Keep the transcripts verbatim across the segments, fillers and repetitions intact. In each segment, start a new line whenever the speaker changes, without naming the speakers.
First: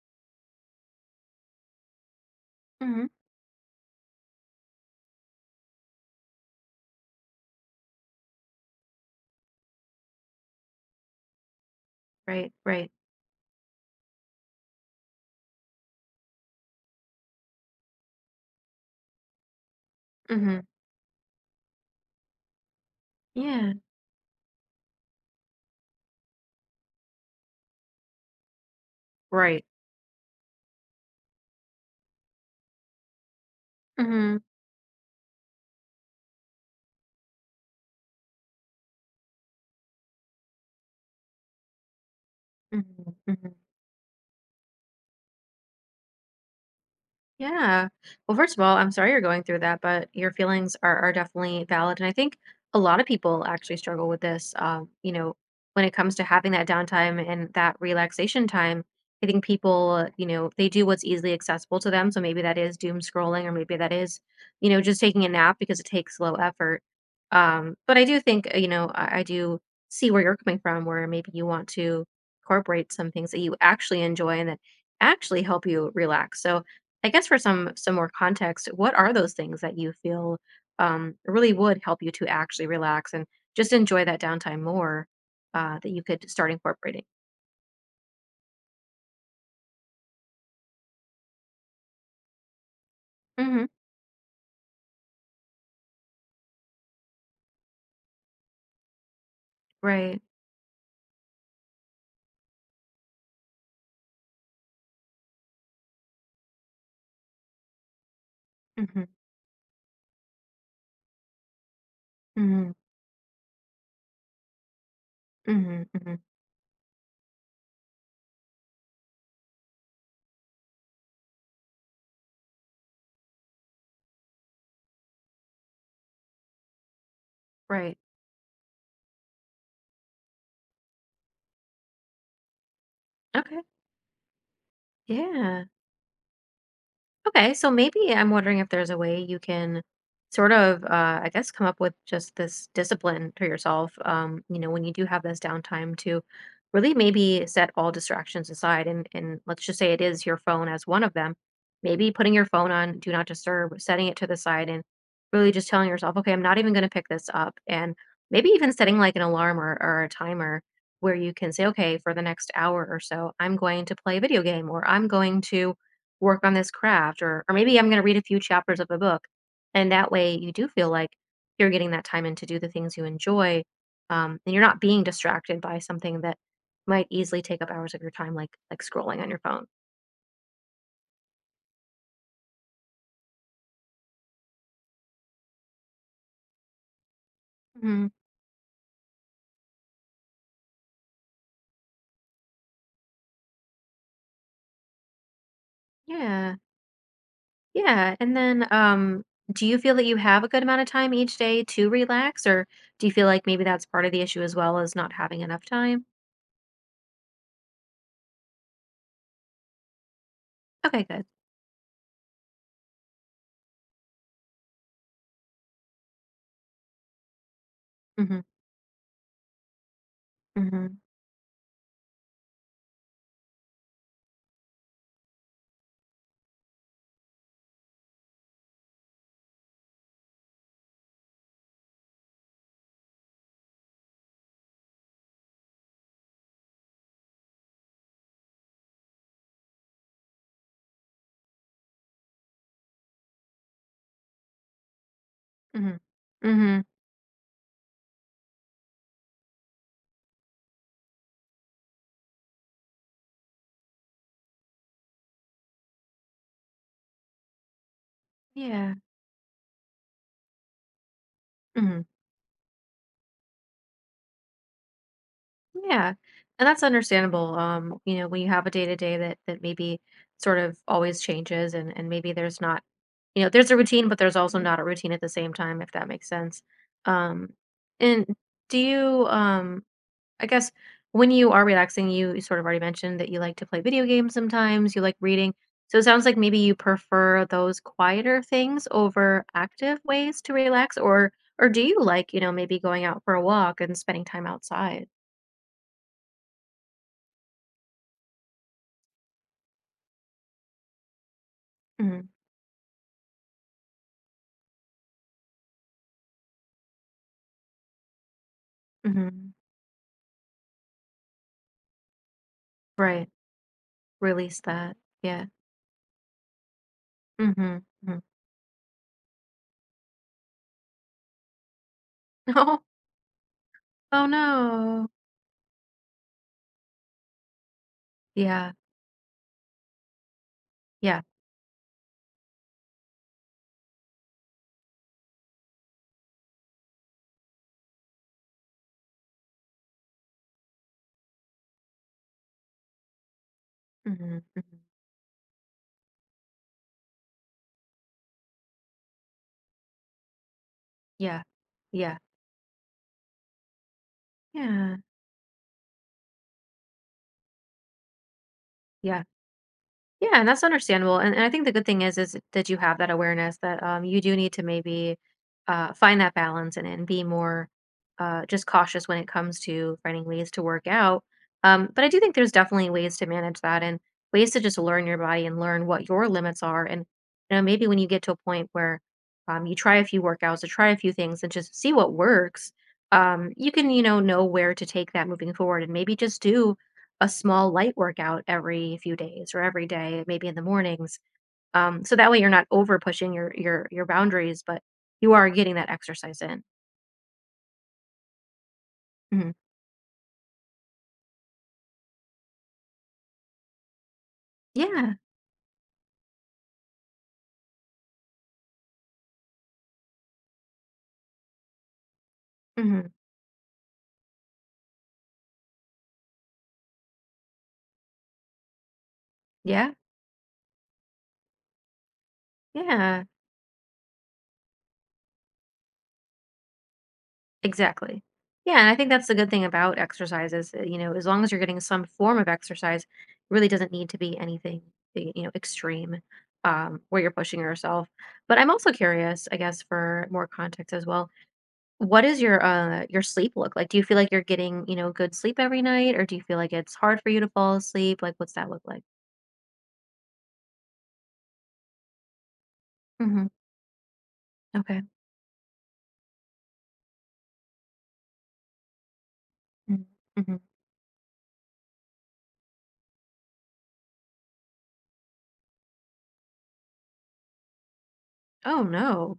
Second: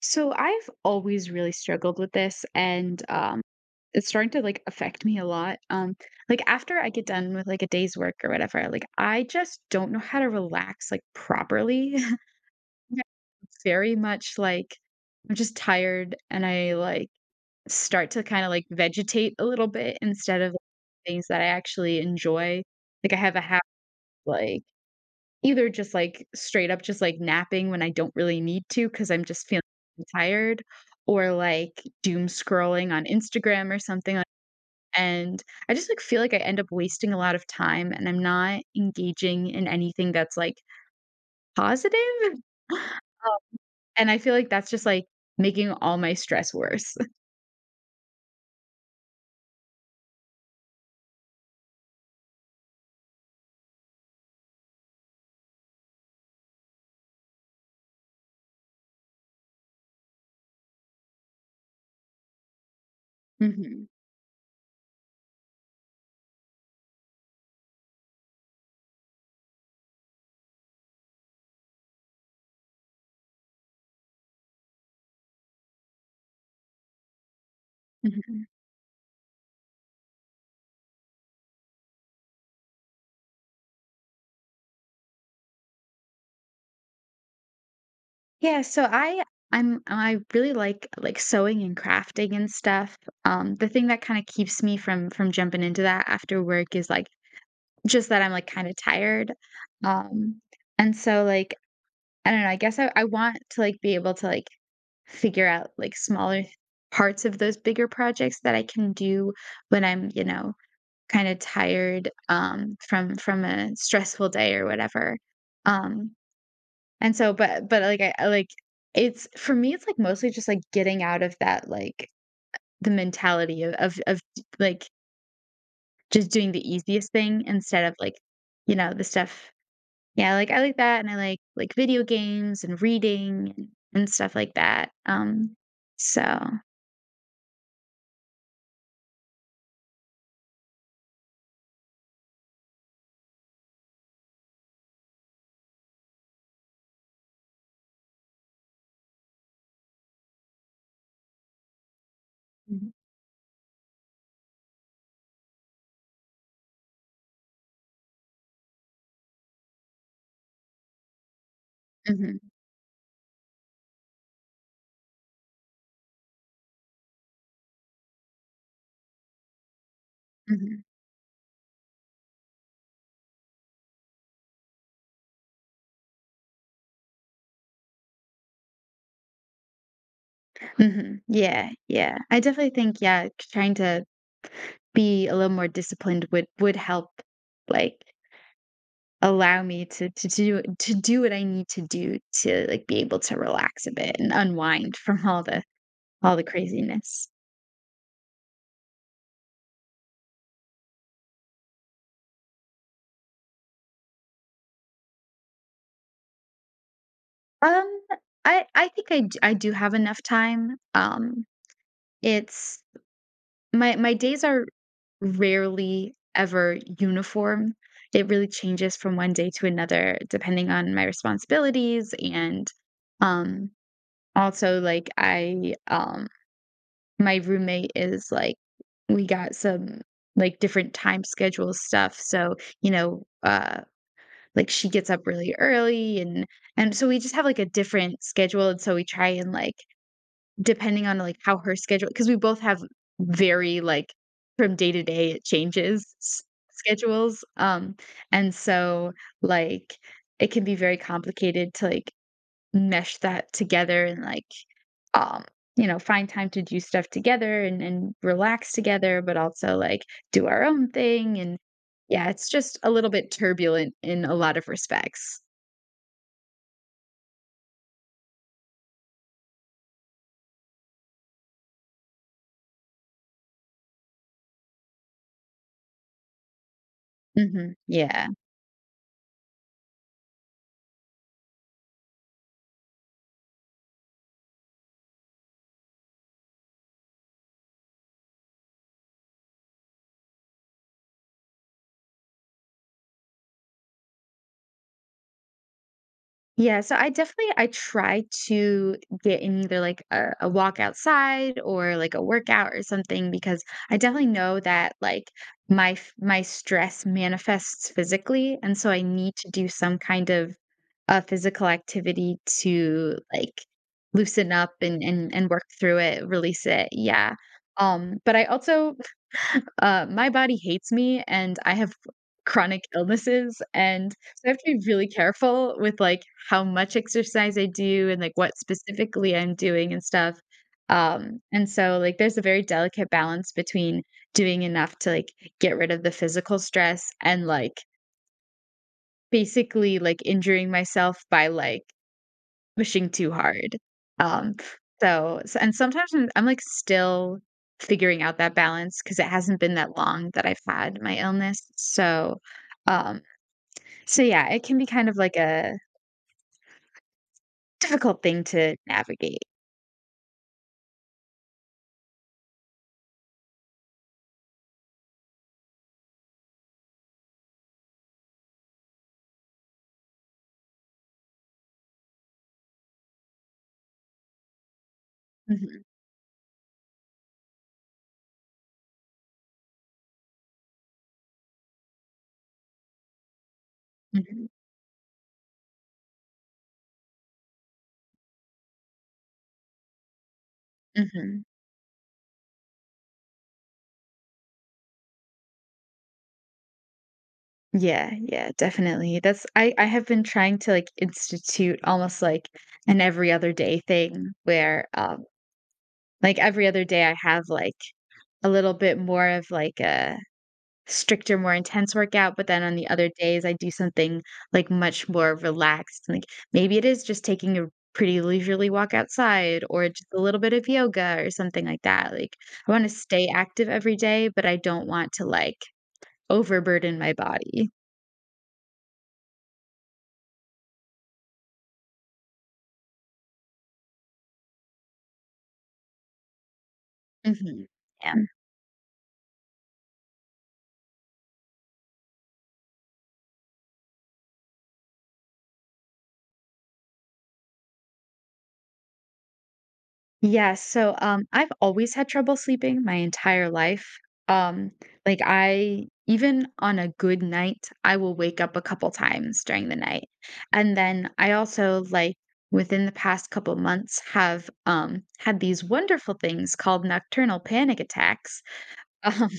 So I've always really struggled with this and
Mhm.
um it's starting to like affect me a lot. Um like after I get done with like a day's work or whatever, like I just don't know how to relax like properly.
Right, right.
Yeah. Very much like I'm just tired and I like start to kind of like vegetate a little bit instead of like,
Mhm.
things that I actually enjoy. Like I have a habit
Yeah.
of, like either just, like, straight up just, like, napping when I don't really need to because 'cause I'm just feeling
Right.
tired or, like, doom scrolling on Instagram or something, like
Mhm.
and I just, like, feel like I end up wasting a lot of time and I'm not engaging in anything that's, like, positive,
Mhm. Mhm.
and I feel like that's just, like, making all my stress worse.
Yeah. Well, first of all, I'm sorry you're going through that, but your feelings are, are definitely valid. And I think a lot of people actually struggle with this. Um, you know, when it comes to having that downtime and that relaxation time, I think people, you know, they do what's easily accessible to them. So maybe that is doom scrolling, or maybe that is, you know, just taking a nap because it takes low effort. Um, but I do think, uh, you know, I, I do see where you're coming from, where maybe you want to incorporate some things that you actually enjoy and that actually help you relax. So, I guess for some some more
Mhm.
context, what are those things that you feel um, really would help you to actually relax and just enjoy that downtime more uh, that you could start incorporating?
Yeah, so I I'm I really like like sewing and crafting and stuff. Um,
Hmm.
the thing that kind of keeps me from from jumping into that after work is like just that I'm like kind of tired.
Right.
Um, and so like I don't know, I guess I, I want to like be able to like figure out like smaller parts of those bigger projects that I can
Hmm.
do when I'm, you know, kind of tired
Hmm.
um from from a stressful day or whatever.
Hmm.
Um,
Hmm.
and so but but, like, I I like it's for me, it's, like, mostly just, like, getting out of that, like, the mentality of of of, like, just doing the easiest thing instead of,
Right.
like, you know, the stuff yeah, like, I like that, and I like like video games and reading
Okay.
and and stuff like that, um,
Yeah.
so
Okay, so maybe I'm wondering if there's a way you can sort of, uh, I guess, come up with just this discipline for yourself. Um, you know, when you do have this downtime to really maybe set all distractions aside, and and let's just say it is your phone as one of them. Maybe putting your phone
mhm,
on do not disturb, setting it to the side, and really just telling yourself, okay, I'm not even going to pick this up, and maybe even setting like an alarm or, or a timer where you can say, okay, for the
mhm,
next hour or so, I'm going to play a video game, or I'm going to work on this craft or or maybe I'm gonna read a few chapters of a book. And that way you do
mhm,
feel like you're getting that time in to do the things you enjoy. Um, and you're not being distracted by something that might easily take up hours of your time, like like scrolling on your phone.
mhm, yeah, yeah. I definitely think, yeah, trying to be a little more disciplined would would help, like
Hmm.
allow me to to do to do what I need to do to, like, be able to relax a bit and unwind from all the all the
Yeah.
craziness.
Yeah. And then um do you feel that you have a good amount of time each day to relax, or do you feel like maybe that's part of the issue as well as not having enough time?
Um, I I think I d I do have enough time,
Okay, good.
um, it's my my days are rarely ever uniform. It
Mhm.
really changes from one day to another depending on
Mhm.
my responsibilities and, um, also, like, I, um my roommate is like we got some like different time schedule stuff so you know uh like she gets up really early and and so we just have like a different schedule and so we try and like depending on like how her schedule because we both have very like from day to day it
Mhm.
changes s-
Mhm.
schedules um and so like it can be very complicated to like mesh that together and like um, you know, find time to do stuff together and, and relax
Yeah.
together, but also like do our own thing. And
Mhm.
yeah, it's just a little bit turbulent in a lot of respects.
Yeah. And that's understandable. Um, you know, when you have a day to day that that maybe sort of always changes, and and maybe there's not, you know, there's a routine, but there's also not a routine at the same time, if that makes sense. Um,
Hmm.
and
Yeah.
do you um I guess when you are relaxing, you, you sort of already mentioned that you like to play video games sometimes, you like reading. So it sounds like maybe you prefer those quieter things over active ways to relax, or or do you like, you know, maybe going out for a walk and spending time outside?
Yeah, so I definitely I try to get in either like a, a walk outside or like a
Mm-hmm.
workout or something because I definitely know that like my f- my stress manifests physically and so I need to
Mhm.
do some kind of a physical activity to
Right.
like loosen
Release
up
that.
and and
Yeah.
and work through it, release it. Yeah.
Mhm.
Um
Mhm.
but I also uh, my body hates me and I have
Oh,
chronic illnesses, and
oh
so I have to be really
no.
careful with, like, how much exercise I do and, like, what
Yeah.
specifically I'm doing and stuff.
Yeah.
Um, and so, like, there's a very delicate balance between doing enough to, like, get rid of the physical stress and, like, basically, like, injuring myself by, like, pushing too hard.
Mhm.
Um,
Mhm.
so so and sometimes I'm I'm, like, still figuring out that balance because it hasn't been that long that I've had my
Yeah.
illness.
Yeah.
So, um so, yeah, it can be
Yeah.
kind of like a difficult thing to
Yeah.
navigate.
Yeah, and that's understandable. And, and I think the good thing is is that you have that awareness that um, you do need to maybe uh, find that balance and, and be more uh, just cautious when it comes to finding ways to work out. Um, but I do think there's definitely ways to manage that and ways to just learn your body and
Mhm,
learn what your limits are. And you know, maybe when you get to a point where um, you try a few workouts or try a few things and just see what works, um, you can you know know
mhm,
where to take that moving forward and maybe just do a small light workout every few days or every day, maybe in the mornings.
mhm.
Um, so that way you're not over pushing your your your boundaries, but you are getting that exercise in.
Yeah, yeah, definitely. That's
Hmm.
I I have been trying to, like, institute almost like an every other day thing where,
Yeah.
um, like, every other day I have, like, a little bit more of, like, a stricter, more intense workout, but then on the other
Hmm.
days, I do something, like, much more relaxed, like, maybe it is just taking a pretty leisurely walk outside or
Yeah.
just a little bit of yoga or something like that, like, I wanna
Yeah.
stay active every day, but I don't want to, like, overburden my body.
Exactly. Yeah, and I think that's the good thing about exercise is, uh, you know, as long as you're getting some form of exercise, it really doesn't need to be anything, y- you know, extreme, um, where you're pushing
Mhm.
yourself.
Yeah.
But I'm also curious, I guess, for more context as well. What does your, uh, your sleep look like? Do you feel like you're getting, you know, good sleep every night, or do you feel like it's hard for you to fall asleep? Like, what's that look like?
Yes, so, um, I've always had trouble sleeping my
Mhm.
entire life. Um,
Okay.
like, I even on a good night, I will wake up a couple times during the
Mm.
night,
Mhm.
and then I also, like, within the past couple months have, um, had these wonderful things called nocturnal panic attacks,
Oh,
um,
no.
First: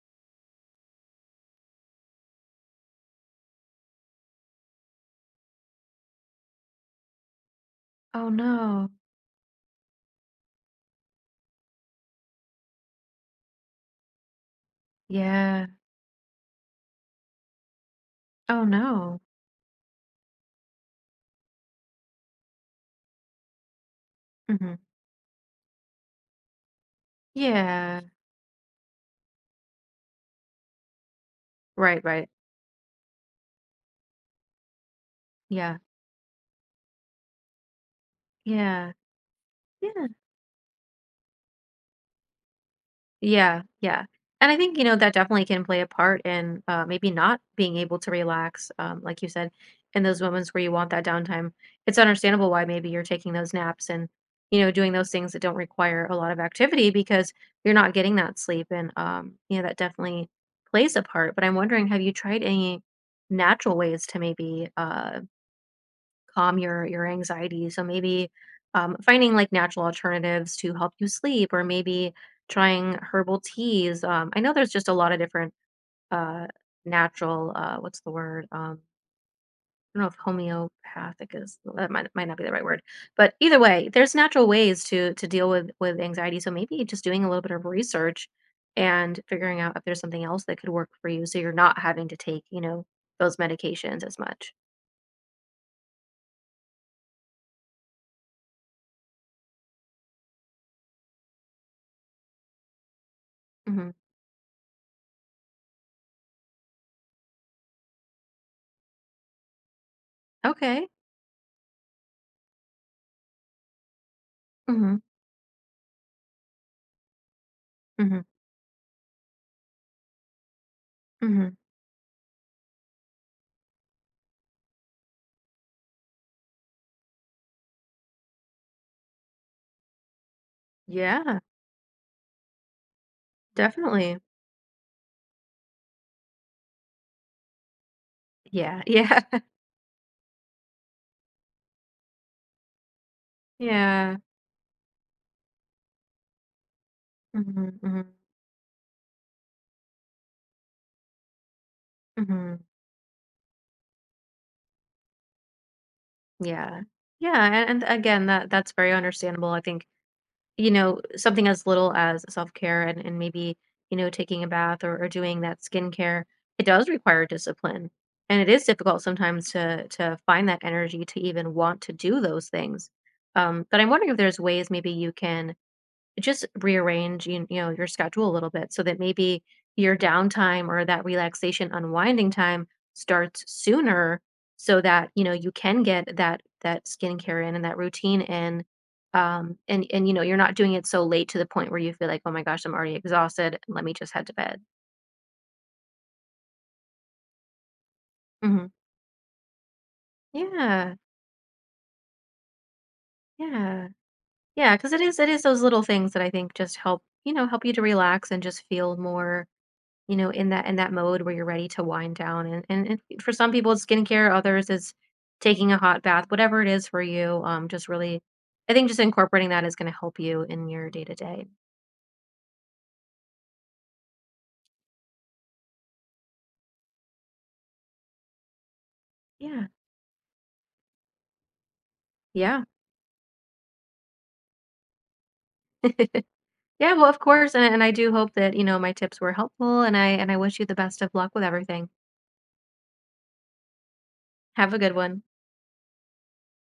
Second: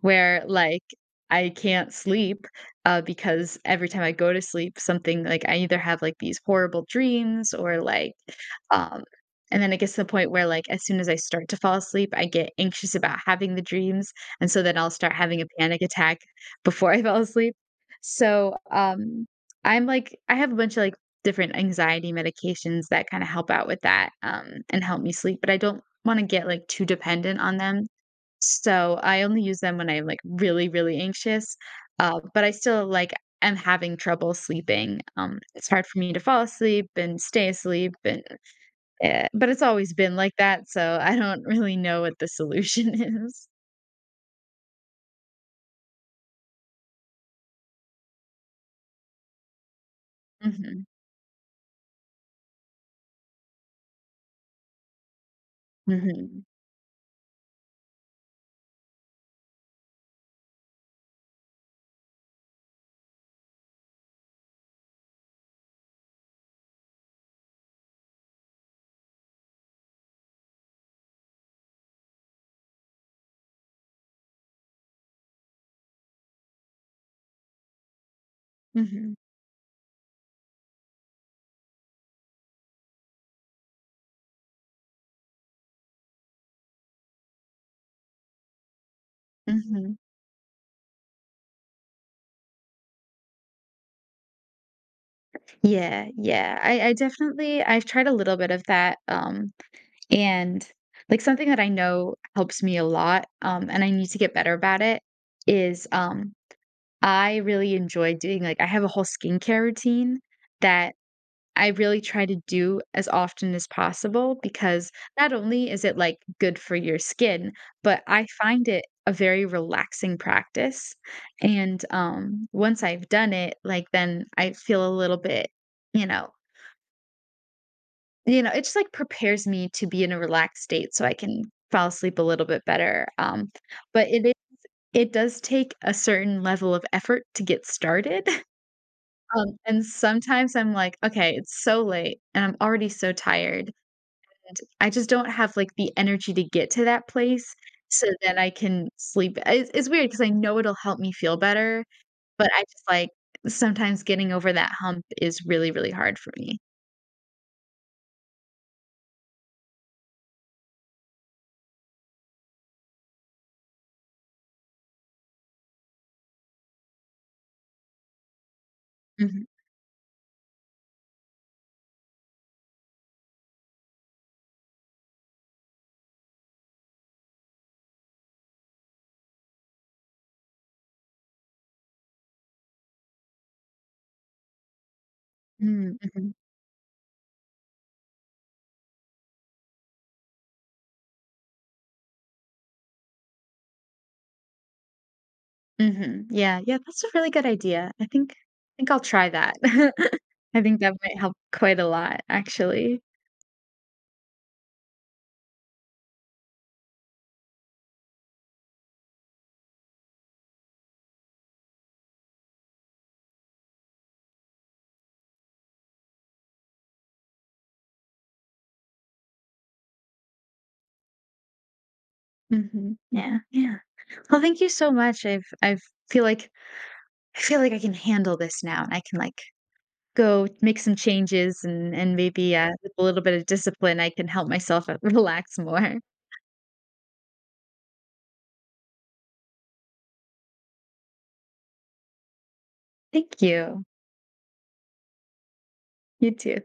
where, like, I can't sleep, uh, because every time I go to sleep, something like, I either have, like, these horrible dreams or, like,
Oh, no.
um, and then it gets to the point where, like, as soon as I start to fall asleep, I get anxious about having the dreams, and so then I'll start having a
Yeah.
panic attack before I fall asleep. So,
Oh, no.
um, I'm like I have a bunch of, like, different anxiety medications that kinda help out with that, um,
Mhm.
and help me sleep, but I don't wanna get, like, too dependent on them.
Yeah.
So, I only use them when I'm, like, really, really anxious,
Right,
uh,
right.
but I still, like, am having trouble sleeping. Um, it's
Yeah.
hard for me to fall asleep and stay asleep and
Yeah.
eh, but it's always
Yeah.
been like that, so I don't really know what the solution is.
Yeah, yeah. And I think, you know, that definitely can play a part in uh, maybe not being able to relax, um, like you said, in those moments where you
Mhm,
want that downtime. It's understandable why maybe you're taking those naps and, you know, doing those things that don't require a lot of
mhm,
activity because you're not getting that sleep. And, um, you know, that definitely plays a part. But I'm wondering, have you tried any natural ways to maybe uh, calm your your anxiety. So maybe um, finding like natural alternatives to help you sleep, or maybe trying herbal teas. Um, I know there's just a lot of different uh, natural. Uh, what's the word? Um,
mhm,
I don't know if homeopathic is well, that might, might not be the right word, but either way, there's natural ways to to deal with with anxiety. So maybe just doing a little bit of research and figuring out if
mhm.
there's something else that could work for you, so you're not having to take you know those medications as much.
Yeah, yeah, I I definitely I've tried a little bit of that, um, and, like, something that I know helps me a lot, um, and I
Hmm.
need to get better about it is, um, I really enjoy doing like, I have a whole skincare routine
Okay.
that I really try to do as often as possible because
Hmm.
not only is it, like, good for your skin, but
Hmm.
I find it a very relaxing practice,
Hmm.
and, um, once I've done it, like, then I feel a little bit, you know you know, it just, like, prepares me to be in a relaxed state so I
Yeah,
can fall asleep a little bit better, um, but
definitely.
it is it does take a certain level of effort to get started,
Yeah, yeah,
um, and sometimes I'm like, "Okay, it's so late, and I'm already so tired."
yeah.
I just don't have, like, the energy to get to that place
Mhm, mhm,
so then I can sleep. It's it's weird because I know it'll help me feel better, but
mhm.
I just, like sometimes getting over that hump is really, really hard for me.
Yeah, yeah, and, and again, that that's very understandable. I think you know something as little as self care and and maybe you know taking a bath or, or doing that skincare, it does require discipline, and it is difficult
Mhm.
sometimes to to find that energy to even want to do those things. Um, but I'm wondering if there's ways maybe you can just rearrange, you you know, your schedule a little bit so that maybe your downtime or that relaxation unwinding time starts sooner so that, you know, you can
Mm,
get
mhm,
that that skincare in and that routine in. Um, and and you know, you're not doing it so late to the point where you feel like, oh my gosh, I'm already exhausted. Let me just head to bed.
mhm. Yeah, yeah, that's a really good idea. I think
Hmm.
I think I'll try that. I think that
Yeah.
might help quite a lot, actually.
Yeah. Yeah. Cause it is it is those little things that I think just help, you know, help you to relax and just feel more. You know, in that in that mode where you're ready to wind down, and and and for some people it's skincare, others it's taking a hot bath, whatever it is for you, um, just really I think just incorporating that is gonna help you in your day to day.
Mhm. Yeah, yeah. Well, thank you so much. I've I've feel like I feel like I can handle this now, and I can, like,
Yeah.
go make some changes and and maybe,
Yeah.
uh, with a little bit of discipline, I can help myself, uh, relax more.
Yeah, well, of course, and and I do hope that, you know, my tips were helpful, and I and I wish you the best of luck with everything.
Thank you.
Have a good one.
You too.